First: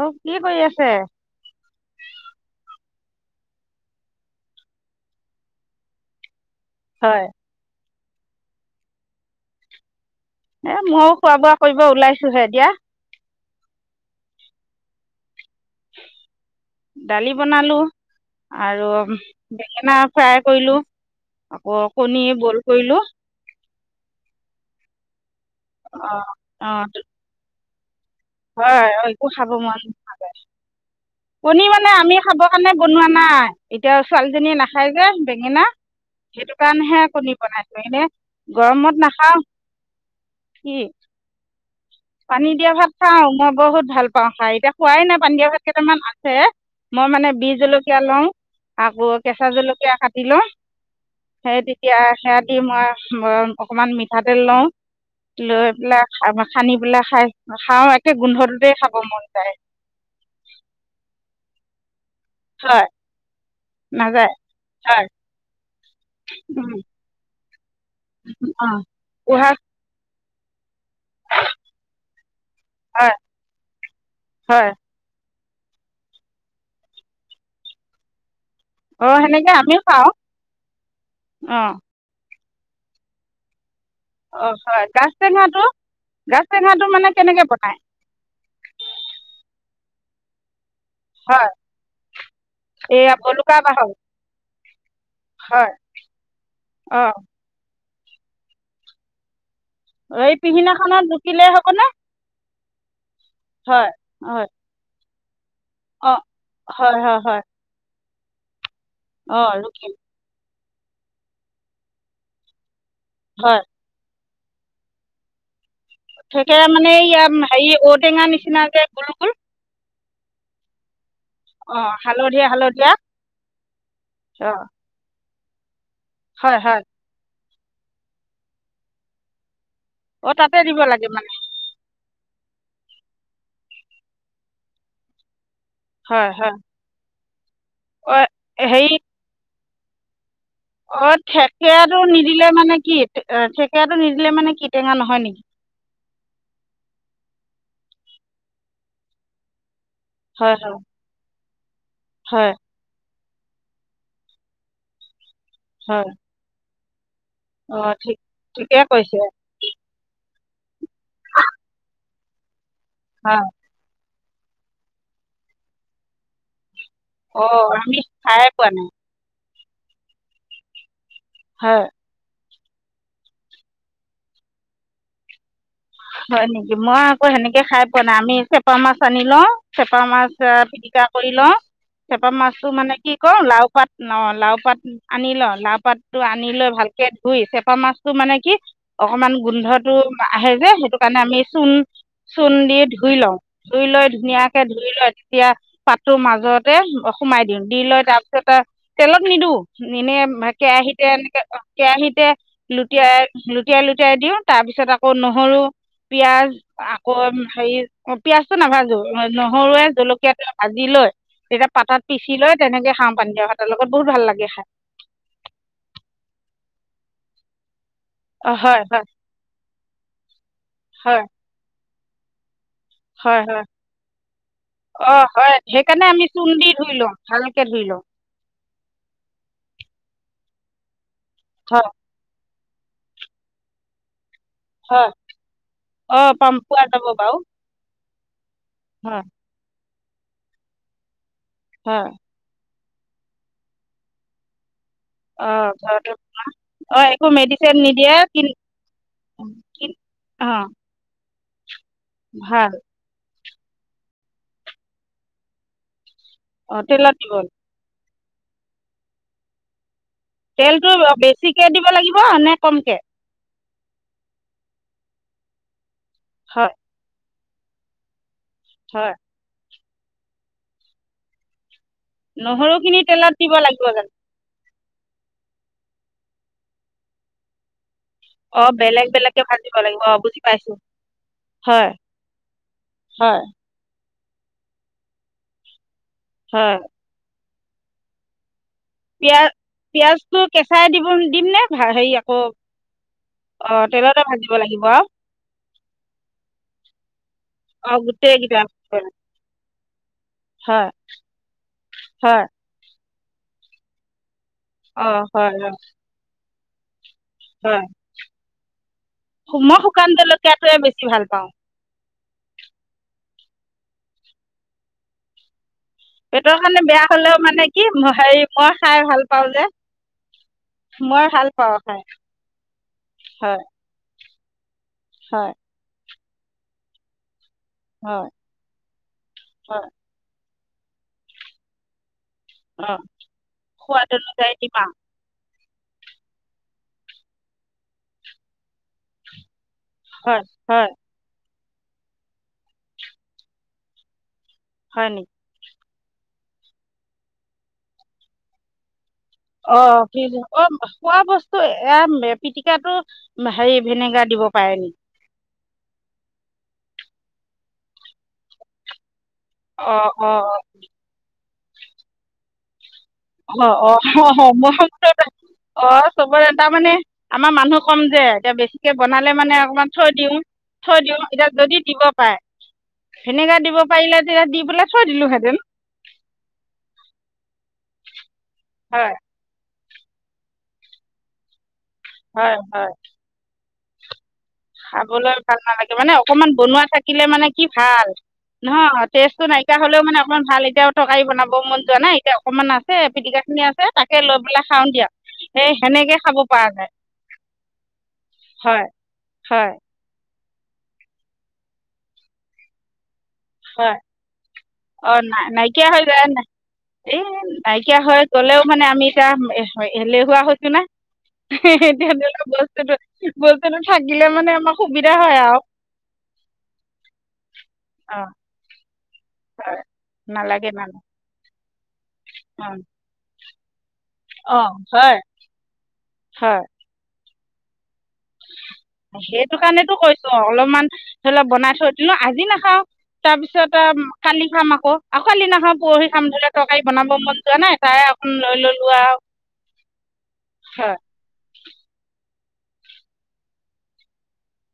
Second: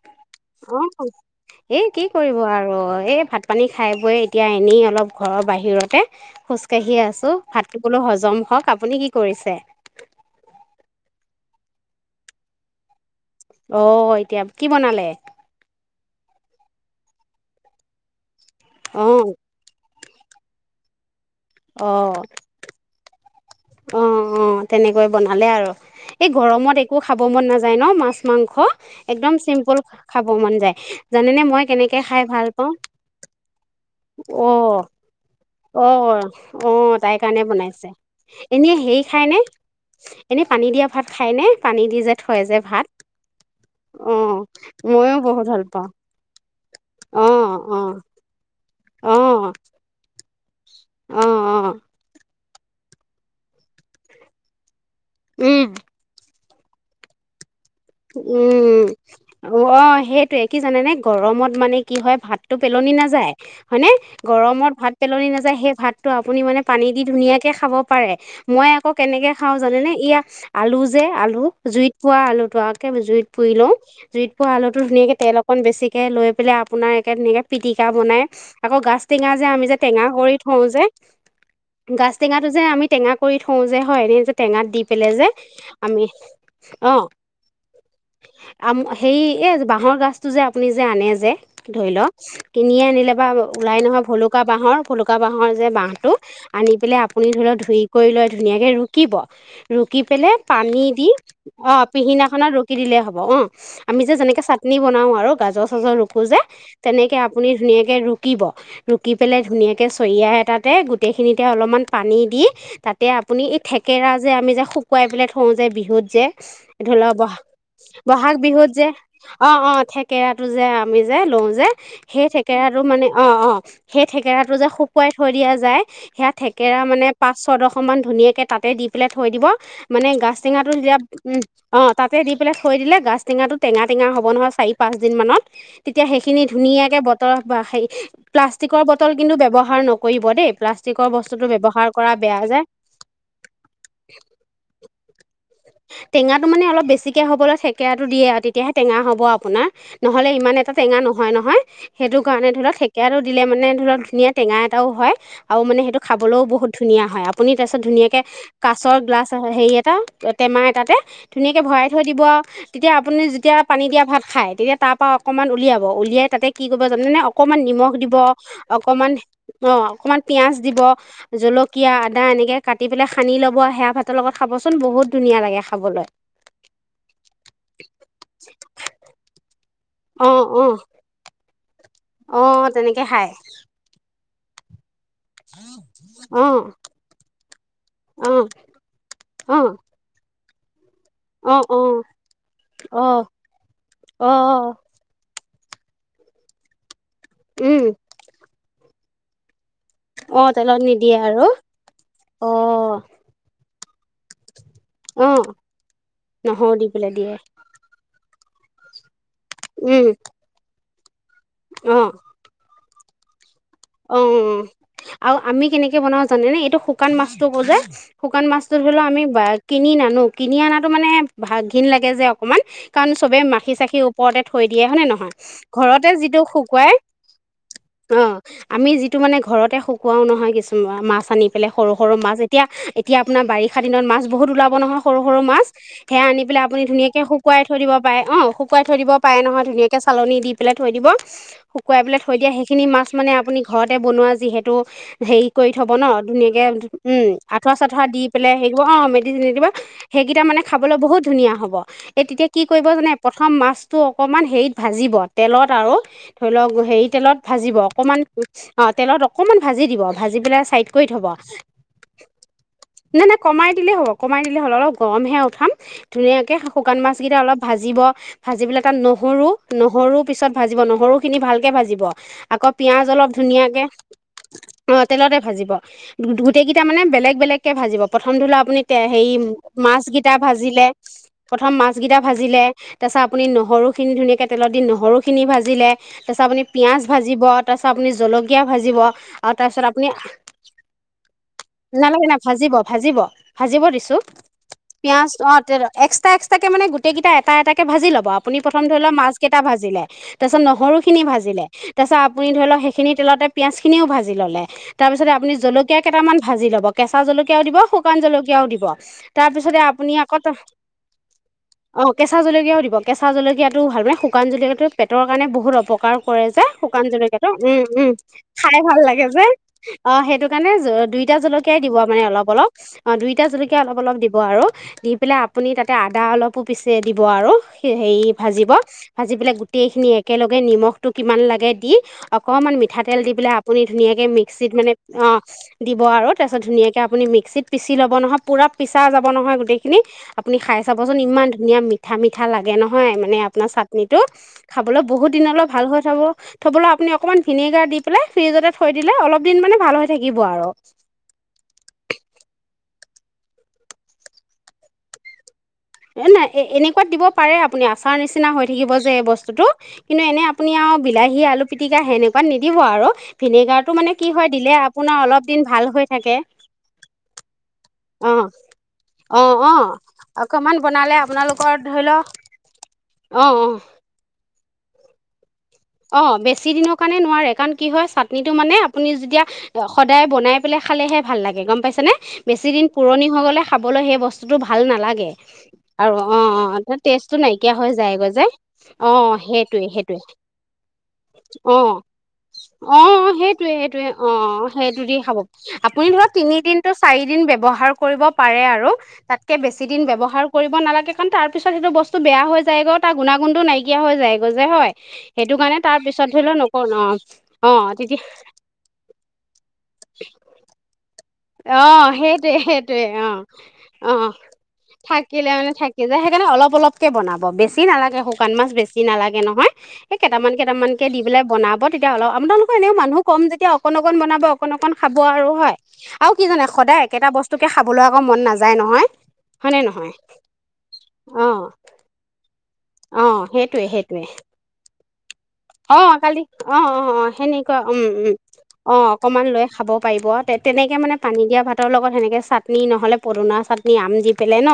অ কি কৰি আছে অ', এ কি কৰিব আৰু এই ভাত পানী খাই বৈ, এতিয়া এনেই অলপ ঘৰৰ বাহিৰতে খোজকাঢ়ি হয় আছোঁ ভাত বোলো হজম হওক আপুনি কি কৰিছে? এ ময়ো খোৱা বোৱা কৰিব উলাইছোহে এ দিয়া অ', এতিয়া কি বনালে? দালি বনালো আৰু অ' বেঙেনা। ফ্ৰাই কৰিলো আকৌ অ' কণী বইল কৰিলো। অ', অ', তেনেকৈ বনালে আৰু অ এই অ গৰমত একো খাব মন নাযায় ন মাছ মাংস হয় একো একদম খাব মন চিম্পুল খাব মন যায় জানেনে কণী মই মানে কেনেকে আমি খাই খাবৰ ভাল কাৰণে পাওঁ? [inaudible] বনোৱা নাই এতিয়া ছোৱালীজনীয়ে অ' নাখায় যে বেঙেনা অহ সেইটো অহ কাৰণেহে তাইৰ কণী কাৰণে বনাইছো বনাইছে, এনে এনে গৰমত হেৰি খাই নাখাও নে, এনেই পানী কি দিয়া ভাত খাই নে? পানী দিয়া ভাত খাওঁ মই বহুত ভাল পাওঁ অ', খাই এতিয়া খোৱাই মইও নাই পানী বহুত দিয়া ভাত ভাল পাওঁ। কেইটামান আছে মই অ', মানে বিজ জলকীয়া অ', লওঁ। আকৌ কেঁচা অ', জলকীয়া কাটি লওঁ, অ', সেই অ', তেতিয়া সে মই অকণমান মিঠাতেল লওঁ, লৈ উম, পেলাই খান্দি পেলাই খাই খাওঁ একে গোন্ধটোতেই উম খাব মন যায় অ' সেইটোয়ে কি জানে নে গৰমত মানে কি হয় ভাতটো হয় পেলনি নাযায় হয়নে, নাযায় গৰমত ভাত হয় পেলনি নাযায় সেই ভাতটো আপুনি মানে পানী দি ধুনীয়াকে খাব পাৰে, মই অঁ আকৌ কেনেকে উহা খাও জান নে ইয়াক আলু যে আলু জুইত পোৱা আলুটো আৰু হয় জুইত পুৰি লওঁ জুইত পু হয় আলুটো ধুনীয়াকে তেল অকন বেছিকে লৈ পেলাই আপোনাৰ একে ধুনিয়াকে পিটিকা বনাই আকৌ গাজ অঁ টেঙা যে সেনেকৈ আমি যে আমিও টেঙা খাওঁ কৰি থওঁ যে অঁ গাছ টেঙা যে আমি টেঙা কৰি থওঁ যে হয় এনে যে অঁ টেঙাত দি হয় পেলে গাজ যে টেঙাটো আমি গাজ টেঙাটো অ', মানে কেনেকৈ বনায় আম হেৰি এ বাঁহৰ গাছটো যে আপুনি যে আনে যে হয় ধৰি লওক কিনিয়ে এইয়া আনিলে বা বলুকা ওলাই বাহৰ নহয় ভুলুকা বাঁহৰ, ভলুকা বাঁহৰ যে হয় বাঁহটো আনি পেলাই অঁ আপুনি ধৰি লওক ধুই কৰি লৈ ধুনীয়াকে ৰুকিব ৰুকি পেলে এই পানী পিছদিনাখনত দি ৰুকিলেই হ'বনে অ' পিহিনা ৰকি দিলে হ'ব অ' হয় আমি যেনেকে হয় চাটনি বনাও আৰু গাজৰ চাজৰ অঁ ৰুকো যে হয় তেনেকে হয় হয় আপুনি ধুনীয়াকে ৰুকিব। ৰুকি পেলাই অঁ ধুনীয়াকৈ ৰুকিম চৰিয়া এটাতে গোটেইখিনিতে অলপমান পানী দি তাতে আপুনি হয় এই থেকেৰা যে আমি যে শুকুৱাই পেলাই থওঁ যে বিহুত যে তাকে মানে ধৰি লওক ইয়াত বহাগ হেৰি ঔটেঙা বহাগ নিচিনা বিহুত যে গোল গোল অ', অ', থেকেৰাতটো যে আমি যে লওঁ যে অঁ সেই হালধীয়া থেকেৰাটো হালধীয়া মানে অ', অ', সেই থঠেকেৰাটো অঁ যে শুকুৱাই থৈ দিয়া যায় সেয়া হয় থেকেৰা হয় মানে পাঁচ ছয়দশ মান ধুনীয়াকে তাতে দি পেলাই থৈ দিব মানে অঁ গাচ তাতে টেঙাটো দিব যেতিয়া লাগে মানে উম অ' তাতে দি পেলাই থৈ দিলে গাছ টঙাটো টেঙা টেঙা হ'ব নহয় চাৰি পাঁচদিন মানত তেতিয়া হয় সেইখিনি হয় ধুনীয়াকে বটল অঁ প্লাষ্টিকৰ বটল কিন্তু ব্যৱহ হাৰ নকৰিব দেই। প্লাষ্টিকৰ অ' বস্তুটো ব্যৱহাৰ থেকেৰাটো কৰা বেয়া নিদিলে যে মানে কি থেকেৰাটো নিদিলে মানে কি টেঙা নহয় নেকি? টেঙাটো মানে অলপ বেছিকে হ'বলৈ থেকেৰাটো দিয়ে আৰু তেতিয়াহে টেঙা হ'ব আপোনাৰ। নহ'লে ইমান হয় হয় এটা টেঙা নহয় নহয়, সেইটো হয় কাৰণে ধৰি লওক সেকে আৰু দিলে মানে ধৰি ধুনীয়া টেঙা এটাও হয়, আৰু মানে সেইটো হয় খাবলৈও বহুত ধুনীয়া হয় আপুনি তাৰপিছত অঁ ঠিক ধুনীয়াকে ঠিকে কাছৰ কৈছে গ্লাছ হেৰি এটা টেমা এতাতে ধুনীয়াকৈ ভৰাই থৈ দিব আৰু তেতিয়া আপুনি হয় যেতিয়া পানী দিয়া ভাত খাই তেতিয়া তাৰপৰা অকণমান উলিয়াব উলিয়াই তাতে কি জানেনে অকমান অঁ নিমখ আমি দিব খায়ে পোৱা নাই অকমান অ' অকমান পিয়য়াজ দিব হয় জলকীয়া আদা এনেকৈ কাটি পেলাই সানি ল'ব সেয়া ভাতৰ লগত খাবচোন বহুত ধুনীয়া লাগে। খাবলৈ হয় নেকি, মই আকৌ সেনেকে খাই পোৱা নাই আমি চেপা মাছ আনি লওঁ। চেপা অ মাছ অ পিটিকা কৰি লওঁ, চেপা অ মাছতটো মানে তেনেকে কি খাই কওঁ লাও পাত অ' লাও পাত আনি লওঁ লাও পাতটো অ আনি লৈ ভালকে ধুই চেপা মাছতটো অ মানে কি অকমান অ গোন্ধটো আহে যে সেইটো কাৰণে আমি অ চূণ অ চূণ দি অ ধুই লওঁ ধুই লৈ অ ধুনীয়াকে ধুই লৈ তেতিয়া পাতৰ মাজতে সোমাই দিওঁ দি উম লৈ তাৰ পিছত তেলত নিদওঁ। এনে অ তেলত কেৰাহিতে নিদিয়ে এনেকে আৰু কেৰাহিতে অ লুটিয়াই লুটিয়াই লুটিয়াই দিও। তাৰ পিছত আকৌ অ নহৰু পিয়াজ নহৰু দি পেলাই আকৌ দিয়ে হেৰি অ' পিয়াজটো নাভাজো নহৰুৱে উম জলকীয়াটো ভাজি লৈ তেতিয়া অ পাতাত পিচি লৈ তেনেকে খাওঁ পানী দিয়া ভাত। অ' আৰু আমি কেনেকে বনাওঁ জানে নে এইটো শুকান মাছটো কল যে শুকান অ মাছটো হয় ধৰি হয় লও আমি বা কিনি নানো, কিনি অনাটো মানে হয় ভাগ ঘিন লাগে যে অকমান। কাৰণ হয় চবে হয় মাখি চাখি ওপৰতে থৈ দিয়ে হয়নে অ নহয়? হয় সেইকাৰণে ঘৰতে আমি যিটো চূণ দি ধুই শুকুৱাই লওঁ ভালকে ধুই লওঁ অ' আমি যিটো মানে ঘৰতে শুকোৱাও নহয় কিছুমা, মাছ আনি পেলাই হয় সৰু সৰু মাছ তিয়া, এতিয়া আপোনাৰ বাৰিষা দিনত মাছ বহুত ওলাব নহয় হয় সৰু সৰু মাছ, অ সেয়া আনি পাম পেলাই আপুনি পোৱা যাব ধুনীয়াকে বাৰু শুকুৱাই থৈ দিব পাৰে অ' শু কুৱাই থৈ দিব হয় পায়ে নহয় ধুনীয়াকে চালনি দি পেলাই থৈ দিব, শুকুৱাই হয় পেলাই থৈ দিয়ে হেখিনি মাছ মানে আপুনি ঘৰতে বনোৱা যিহেতু। হেই অ কই থ'ব ন ঘৰতো ধুনীয়াকে অ উ একো আঠুৱা মেডিচিন চাঠুৱা নিদিয়ে দি কিন পেলাই হেই কইব, অ' মেডিচিন দি দিব। কিন হেগিটা অ মানে খাবলৈ বহুত ধুনীয়া হ'ব। এ তেতিয়া কি ভাল কৰিব জানে? প্ৰথম মাছটো অকণমান হেৰিত ভাজিব তেলত আৰু ধৰি লওক অ হেৰি দিব তেলত ভাজিব অকণমান অ' তেলত অকণমান ভাজি দিব। ভাজি পেলায় চাইড তেলটো কৰি থব, বেছিকে দিব লাগিব নে কমকে ন না কমাই দিলেই হ'ব কমাই দিলেই হ'ল অলপ গৰম হে উঠাম ধুনীয়াকে হয় শুকান মাছ কেইটা অলপ ভাজিব। ভাজিবে তাত হয় নহৰু নহৰু পিছত ভাজিব নহৰুখিনি ভালকে ভাজিব আকৌ নহৰুখিনি পিয়াজ অলপ তেলত দিব ধুনীয়াকে লাগিব অ' তেলতে ভাজিব গোটেই কেইটা মানে বেলেগ বেলেগকে ভাজিব। প্ৰথম ধৰি লও অ আপুনি তে বেলেগ হেৰি বেলেগকে ভাজিব লাগিব মাছ অ কেইটা বুজি পাইছো ভাজিলে, প্ৰথম হয় মাছ কেইটা ভাজিলে ছা হয় আপুনি নহৰু খিন ধুনীয়াকে তেলত দি নহৰুখিনি ভাজিলে, তাছ' আপুনি হয় পিয়াজ ভাজিব, তাছ' আপুনি জল কীয়া ভাজিব পিয়াজ আও তাছত আপুনি, পিয়াজটো কেঁচাই দিব দিম নে ভা হেৰি নালাগে নাই আকৌ ভাজিব, ভাজিব। অ ভাজিব দিছোঁ। তেলতে ভাজিব লাগিব আৰু পিয়াজ অ' তেল, এক্সট্ৰা এক্সট্ৰাকে মানে গোটেইগিতা এটা এটাকে অ ভাজি ল'ব আপু নি গোটেইকেইটা প্ৰথম ধই ল হয় মাছকেটা ভাজিলে, তাছত নহৰুখিনি ভাজিলে, তাছ' হয় আপুনি ধই ল হেখিনি তেলতে পিয়াজখিনিও ভাজি ল'লে, অ তাপিছতে আপুনি হয় হয় জলকীয়া কেইটামান ভাজি ল'ব। কেঁচা জলকীয়াও দিব, হয় শুকান জলকীয়াও দিব, শু- মই তাৰপিছতে শুকান আপুনি আকৌ ত জলকীয়াটোৱে বেছি ভাল পাওঁ অ' কেঁচা জলকীয়াও দিব। কেঁচা জলকীয়াটো ভাল মানে শুকান জলকীয়াটো পেটৰ কাৰণে বহুত অপ কাৰ কৰে পেটৰ যে, কাৰণে বেয়া শুকান জল হলেও এটো। মানে উ, কি উ ম- হেৰি মই খাই ভাল লাগে যে, পাওঁ অ' হেটো কাণে জ, মই দুইটা ভাল পাওঁ জলকীয়াই দিব খাই মানে। অলপ, অলপ। অ' দুইটৃ হয় জলকীয়া অলপ, অলপ দি ব আৰু দি পেলাই হয় আপুনি তাতে আদা অলপো পিচে দিব আৰু। সে হেই হয় ভাজিব, ভাজি পেলাই হয় গোটেইখিনি একেলগে নিমখটো কিমান লাগে দি অকমান অ মিঠাতেল দি পেলাই আপুনি সোৱাদ ধুনীয়াকে অনুযায়ী মিক্সিত দিম মানে আৰু অ'। দিব আৰু তাছত ধুনীয়াকে আপুনি মিক্সিত পিচি ল'ব নহয় পুৰা পিছা যাব নহয় গোটেই খিনি হয় আপুনি খাই হয় চাবচোন ইমান ধুনীয়া মিঠা মিঠা লাগে নহয় মানে আপোনা চাটনিটো। খাবলৈ হয় নেকি বহুত দিনলৈ ভাল হৈ থাব। থ'বলৈ আপুনি অকমান ভিনেগাৰ দি পেলাই ফ্ৰিজতে থৈ দিলে অলপ দিন মানে ভাল হৈ অ' কি থাকিব যে, আৰু অ' খোৱা বস্তু এয়া এ পিতিক কেয়াটো হেই ভিনেগাৰ দিব পায়ে নি? এ নাই, এ-এনেকুৱাত দিব পাৰে আপুনি, আচাৰ নিচিনা হৈ থাকিব যে এই বচ তোটো অ কিন্তু অ এনেই আপুনি আও বিলাহী আলু পিটিকা হেনেকুৱাত নিদিব আৰু। অ' ভিনেগাৰটো অ' মানে হ, কি হ হয় দিলে মই বোলো আপোনাৰ এটা, অলপ দিন ভাল হৈ অ' থাকে চবৰে তামানে আমাৰ মানুহ কম যে, অঁ এতিয়া বেছিকে বনালে অঁ মানে অঁ অকমান থৈ দিওঁ, অকণমান থৈ বনালে দিওঁ। এতিয়া আপোনালোকৰ যদি ধৰি দিব লওক পাই অঁ ভিনেগা অঁ দিব পাৰিলে তেতিয়া দি পেলাই থৈ দিলোঁহেতেন। অ' বেছি দিনৰ কাৰণে নোৱাৰে, কাৰণ কি হয় চাটনিটো মানে আপুনি হয় যেতিয়া উৱ সদায় বনাই পেলাই খালেহে ভাল লাগে গম পাইছা নে? হয় বেছি হয় দিন পুৰণি হৈ গ'লে খাবলৈ হেই বচ তোটো ভাল নালাগে খাবলৈ ভাল নালাগে মানে আৰু অ' অকণমান অ' বনোৱা থাকিলে তে-তেচটো মানে কি নাইকিয়া হয় ভাল যায়গৈ যে, নহয় অ'। টেষ্টটো নাইকিয়া হেটোৱে, হ'লেও মানে হেটোৱে। অকণমান ভাল এতিয়া তৰকাৰী বনাব মন যোৱা অ'। নাই এতিয়া অকণমান আছে অ' পিটিকাখিনি হেটোৱে আছে হেটোৱে, তাকে অ' লৈ পেলাই খাওঁ হেটো দিয়ক দি খাৱ সেই আপুনি সেনেকে ধৰক খাব পৰা তিনিদিনটো যায় চাৰি দিন ব্যৱহাৰ কৰিব পাৰে হয় আৰু তাত কে হয় বেছি দিন ব্যৱহাৰ কৰিব নালাগে কাণ তাৰপিছত হেটো বস্তু বেয়া হৈ যায়গৈ। তা গুণাগুণটো নাইকিয়া হৈ যায়গৈ যে হয়। সেইটো কাৰণে না-নাইকিয়া তাৰ হৈ পিছত যায় ধৰি নাহ, লওক নকৰো এই অ নাইকিয়া অ হৈ গলেওঁ মানে আমি এতিয়া এহ হেই এলেহোৱা হৈছে নে? অ', সেইটোয়ে সেইটোয়ে অ', বস্তুটো থাকিলে অ', মানে আমাৰ সুবিধা হয় থাকিলে আৰু মানে থাকি যায় সেতে অ', অলপ অলপকে বনাব বেছি নালাগে অঁ শুকান মাছ বেছি নালাগে নহয়, হয় এ কেইটামান নালাগে কেইটামান নালাগে কে দি পেলাই বনাম তেতিয়া হ'লে আপোনালোকৰ অঁ এনেও মানুহ কম যেতিয়া অকণ অকণ বনাব অঁ অকন অকণ খাব হয় আৰু হয়। আৰু কি হয় জানা সদায় একেটা বস্তুকে খাবলৈ আকৌ মন নাযায় নহয় সেইটো হয় নে কাৰণেতো নহয়? কৈছো অলপমান ধৰি লওক অ', বনাই থৈ দিলো আজি নাখাওঁ অ', তাৰপিছত সেইটোৱে সেইটোৱে। কালি খাম আকৌ আকৌ কালি নাখাওঁ অ, পৰহি খাম কালি ধৰি লওক তৰকাৰী অ', অ', বনাব অ', মন যোৱা সেনেকুৱা নাই উম, তাৰে অকণ উম, লৈ ললো অ', আৰু অকমান লৈ খাব পাৰিব। উৱ তে-তেনেকে মানে পানী দিয়া ভাতৰ লগত হেনেকে চাটনি নহ'লে পদনা চাটনি আম দি পেলে ন।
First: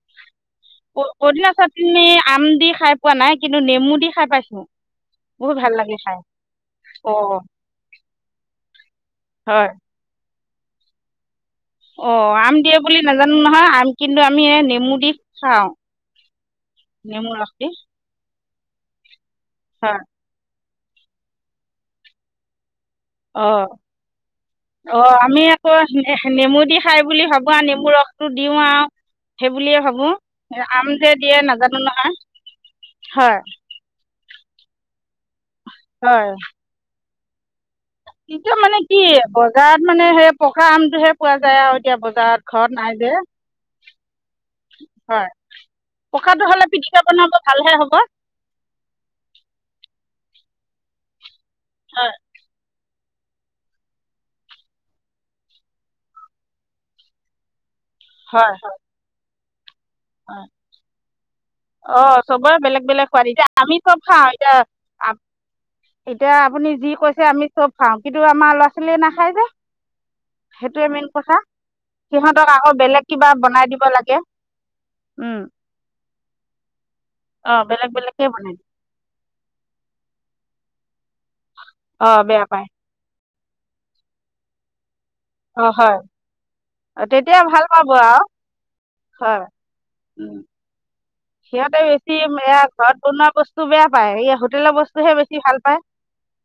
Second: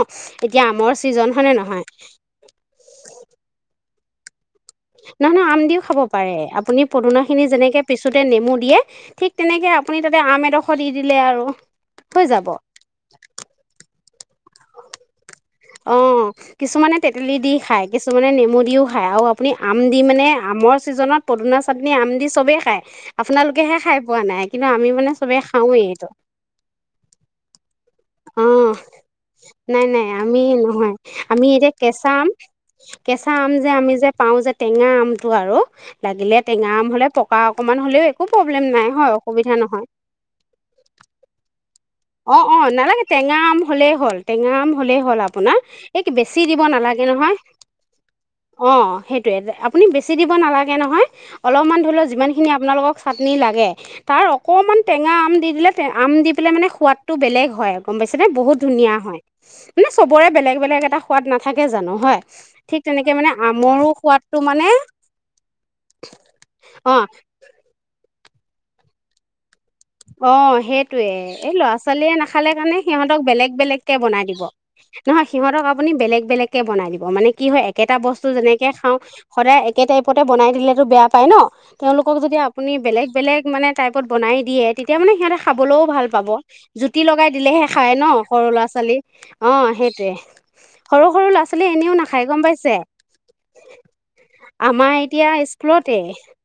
এতিয়া আমৰ ছিজন প-পদিনা হয়নে নহয় চাটনি আম দি খাই পোৱা নাই কিন্তু নেমু দি খাই পাইছোঁ। নহ ন আম দিওঁ খাব পাৰে। আপুনি অ পদুনা খিনি যেনেকে পিছোতে নেমু দিয়ে ঠিক হয় তেনেকে আপুনি তাতে আম এডখ দি দিলে আৰু। হৈ অ' যাব আম দিয়ে বুলি নাজানো নহয়। আম কিন্তু আমি এই নেমু দি খাওঁ অ' কিছুমানে নেমু তেতেলি ৰস দি খায়, কিছুমানে নেমু দিওঁ খায় আও আপ নি আম দি হয় মানে, আমৰ ছিজনত পদুনা চাটনি আম দি চবেই খায়। অ'। আপোনালোকেহে খাই পোৱা নাই কিন্তু আমি মানে অ' চবেই আমি আকৌ খাওঁৱেই এইটো নেহ-নেমু দি খাই বুলি ভাবো আও নেমু ৰস টো দিওঁ অ আও। নাই নাই আমি নহয় দিয়ে আমি এতিয়া নাজানো কেঁচা নহয় আম কেঁচা হয় আম যে আমি যে পাওঁ যে টেঙা আমটো আৰু হয় লাগিলে টেঙা আম হলে পকা অকমান হ'লেও একো এতিয়া প্ৰব্লেম মানে নাই কি হয় অসুবিধা বজাৰত নহয়। মানে সেই পকা আমটোহে পোৱা যায় আৰু এতিয়া বজাৰত অ', অ', ঘৰত নাই নালাগে যে টেঙা আম হলেই হল, টেঙা আম হলেই হ'ল আপোনাৰ এই বেছি দিব নালাগে কিবা বনাব নহয় ভালহে হ'ব। অ', সেইটোৱে আপুনি বেছি দিব নালাগে নহয় অলপমান ধৰি লওক হয় যিমানখিনি আপোনালোকক চাটনি লাগে তাৰ অকণমান টেঙা আম দি দিলে আম দি পেলাই মানে সোৱাদটো বেলেগ হয়। গম পাইছে নে হয় বহুত ধুনীয়া হয়। মানে চবৰে বেলেগ বেলেগ এটা সোৱাদ নাথাকে জানো হয় অ', চবৰে ঠিক বেলেগ বেলেগ তেনেকে সোৱাদ, মানে এতিয়া আমি আমৰো চব খাওঁ সোৱাদটো এতিয়া মানে এতিয়া আপুনি যি অ কৈছে আমি চব খাওঁ কিন্তু আমাৰ ল'ৰা ছোৱালীয়ে নাখায় যে। [inaudible] অ', সেইটোৱে মেইন কথা এই ল'ৰা ছোৱালীয়ে সিহঁতক নাখালে আকৌ কাৰণে সিহঁতক কিবা বেলেগ বনাই দিব বেলেগকে লাগে বনাই দিব। নহয় উম সিহঁতক আপুনি বেলেগ বেলেগকে বনাই দিব মানে কি অ হয় বেলেগ একেটা বেলেগকে বস্তু বনাই যেনেকে দিয়ে খাওঁ সদায় একেই টাইপতে বনাই। দিলেতো বেয়া পায় ন' অ তেওঁলোকক যদি বেয়া পায় আপুনি বেলেগ বেলেগ মানে টাইপত বনাই দিয়ে। তেতিয়া মানে সিহঁতে অ খাবলেও হয় ভাল পাব, জুতি অ লগাই তেতিয়া ভাল দিলেহে পাব খায় ন' আৰু সৰু ল'ৰা ছোৱালী হয় অ', সেটোৱে। উম, সৰু সৰু ল'ৰা ছোৱালী সিহঁতে এনেও বেছি নাখায় গম এয়া পাইছে, ঘৰত বনোৱা বস্তু বেয়া পায় এই হোটেলৰ আমাৰ বস্তুহে এতিয়া বেছি ভাল পায় স্কুলত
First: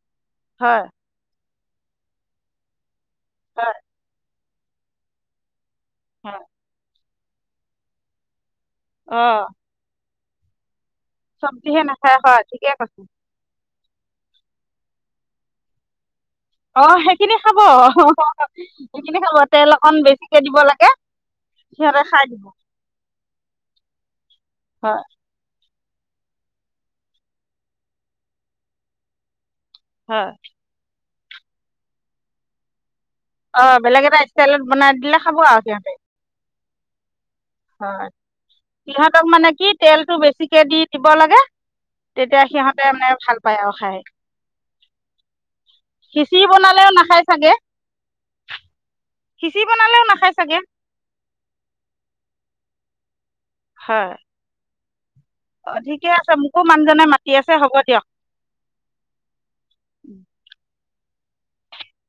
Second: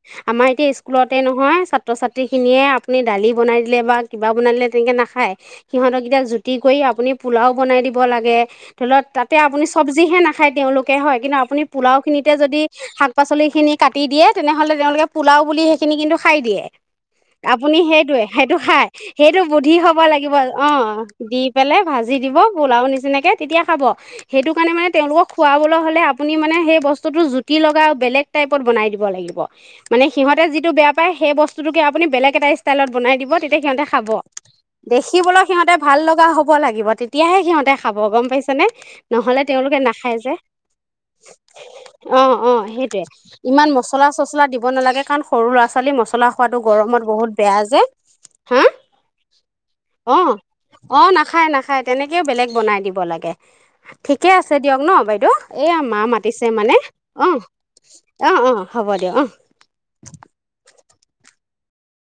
[unintelligible] আমাৰ এতিয়া হয় স্কুলতে নহয় ছাত্ৰ ছাত্ৰীখিনিয়ে আপুনি দালি বনাই হয় দিলে বা কিবা বনাই দিলে তেনেকে নাখায় সিহঁতক এতিয়া হয় জুতি কৰি আপুনি পোলাও বনাই দিব লাগে ধৰি লওক অ তাতে আপুনি চব্জিহে নাখায় তেওঁলোক তে হয় কিন্তু আপুনি চব্জিহে পোলাও নাখায় খিনিতে হয় যদি ঠিকে কৈছে শাক পাচলি খিনি কাটি দিয়ে তেনেহ'লে তেওঁলোকে পোলাও বুলি সেইখিনি কিন্তু খাই দিয়ে অ', সেইখনি আপুনি সেইটোয়ে সেইটো খাই সেইটো তেল বুদ্ধি অকণ হ'ব লাগিব বেছিকে দিব লাগে অ', দি পেলাই সিহঁতে ভাজি খাই দিব পোলাও নিচিনাকে তেতিয়া খাব সেইটো কাৰণে মানে হয় তেওঁলোকক খুৱাব হ'লে আপুনি মানে সেই বস্তুটো জুতি লগা আৰু বেলেগ টাইপত বনাই দিব লাগিব। মানে হয় সিহঁতে যিটো বেয়া পায় সেই বস্তুতোকে আপুনি বেলেগ এটা ষ্টাইলত বনাই দিব তেতিয়া অ সিহঁতে বেলেগ খাব, এটা ষ্টাইলত বনাই দিলে খাব দেখিবলৈও আৰু সিহঁতে ভাল লগা হ'ব লাগিব তেতিয়াহে সিহঁতে খাব হয় গম পাইছে নে সিহঁতক নহলে মানে কি তেওঁলোকে তেলটো নাখাই যে বেছিকে দি দিব লাগে অ', তেতিয়া অ' সিহঁতে সেইটোয়ে, মানে ভাল পায় ইমান আৰু খাই মছলা চচলা দিব নালাগে কাৰণ সৰু ল'ৰা ছোৱালী মছলা খিচিৰি খোৱাতটো বনালেও গৰমত নাখায় বহুত চাগে বেয়া যে হাঁ? খিচিৰি বনালেও নাখায় অ', চাগে। অ', নাখায় নাখায় তেনেকেও বেলেগ বনাই দিব লাগে। হয়। ঠিকে আছে দিয়ক ন। বাইদেউ এয়া অ' মা ঠিকে আছে। মাতিছে মোকো মানে মানুহজনে অ মাতি আছে, হ'ব দিয়ক। অ অ হ'ব দিয়ক অ উম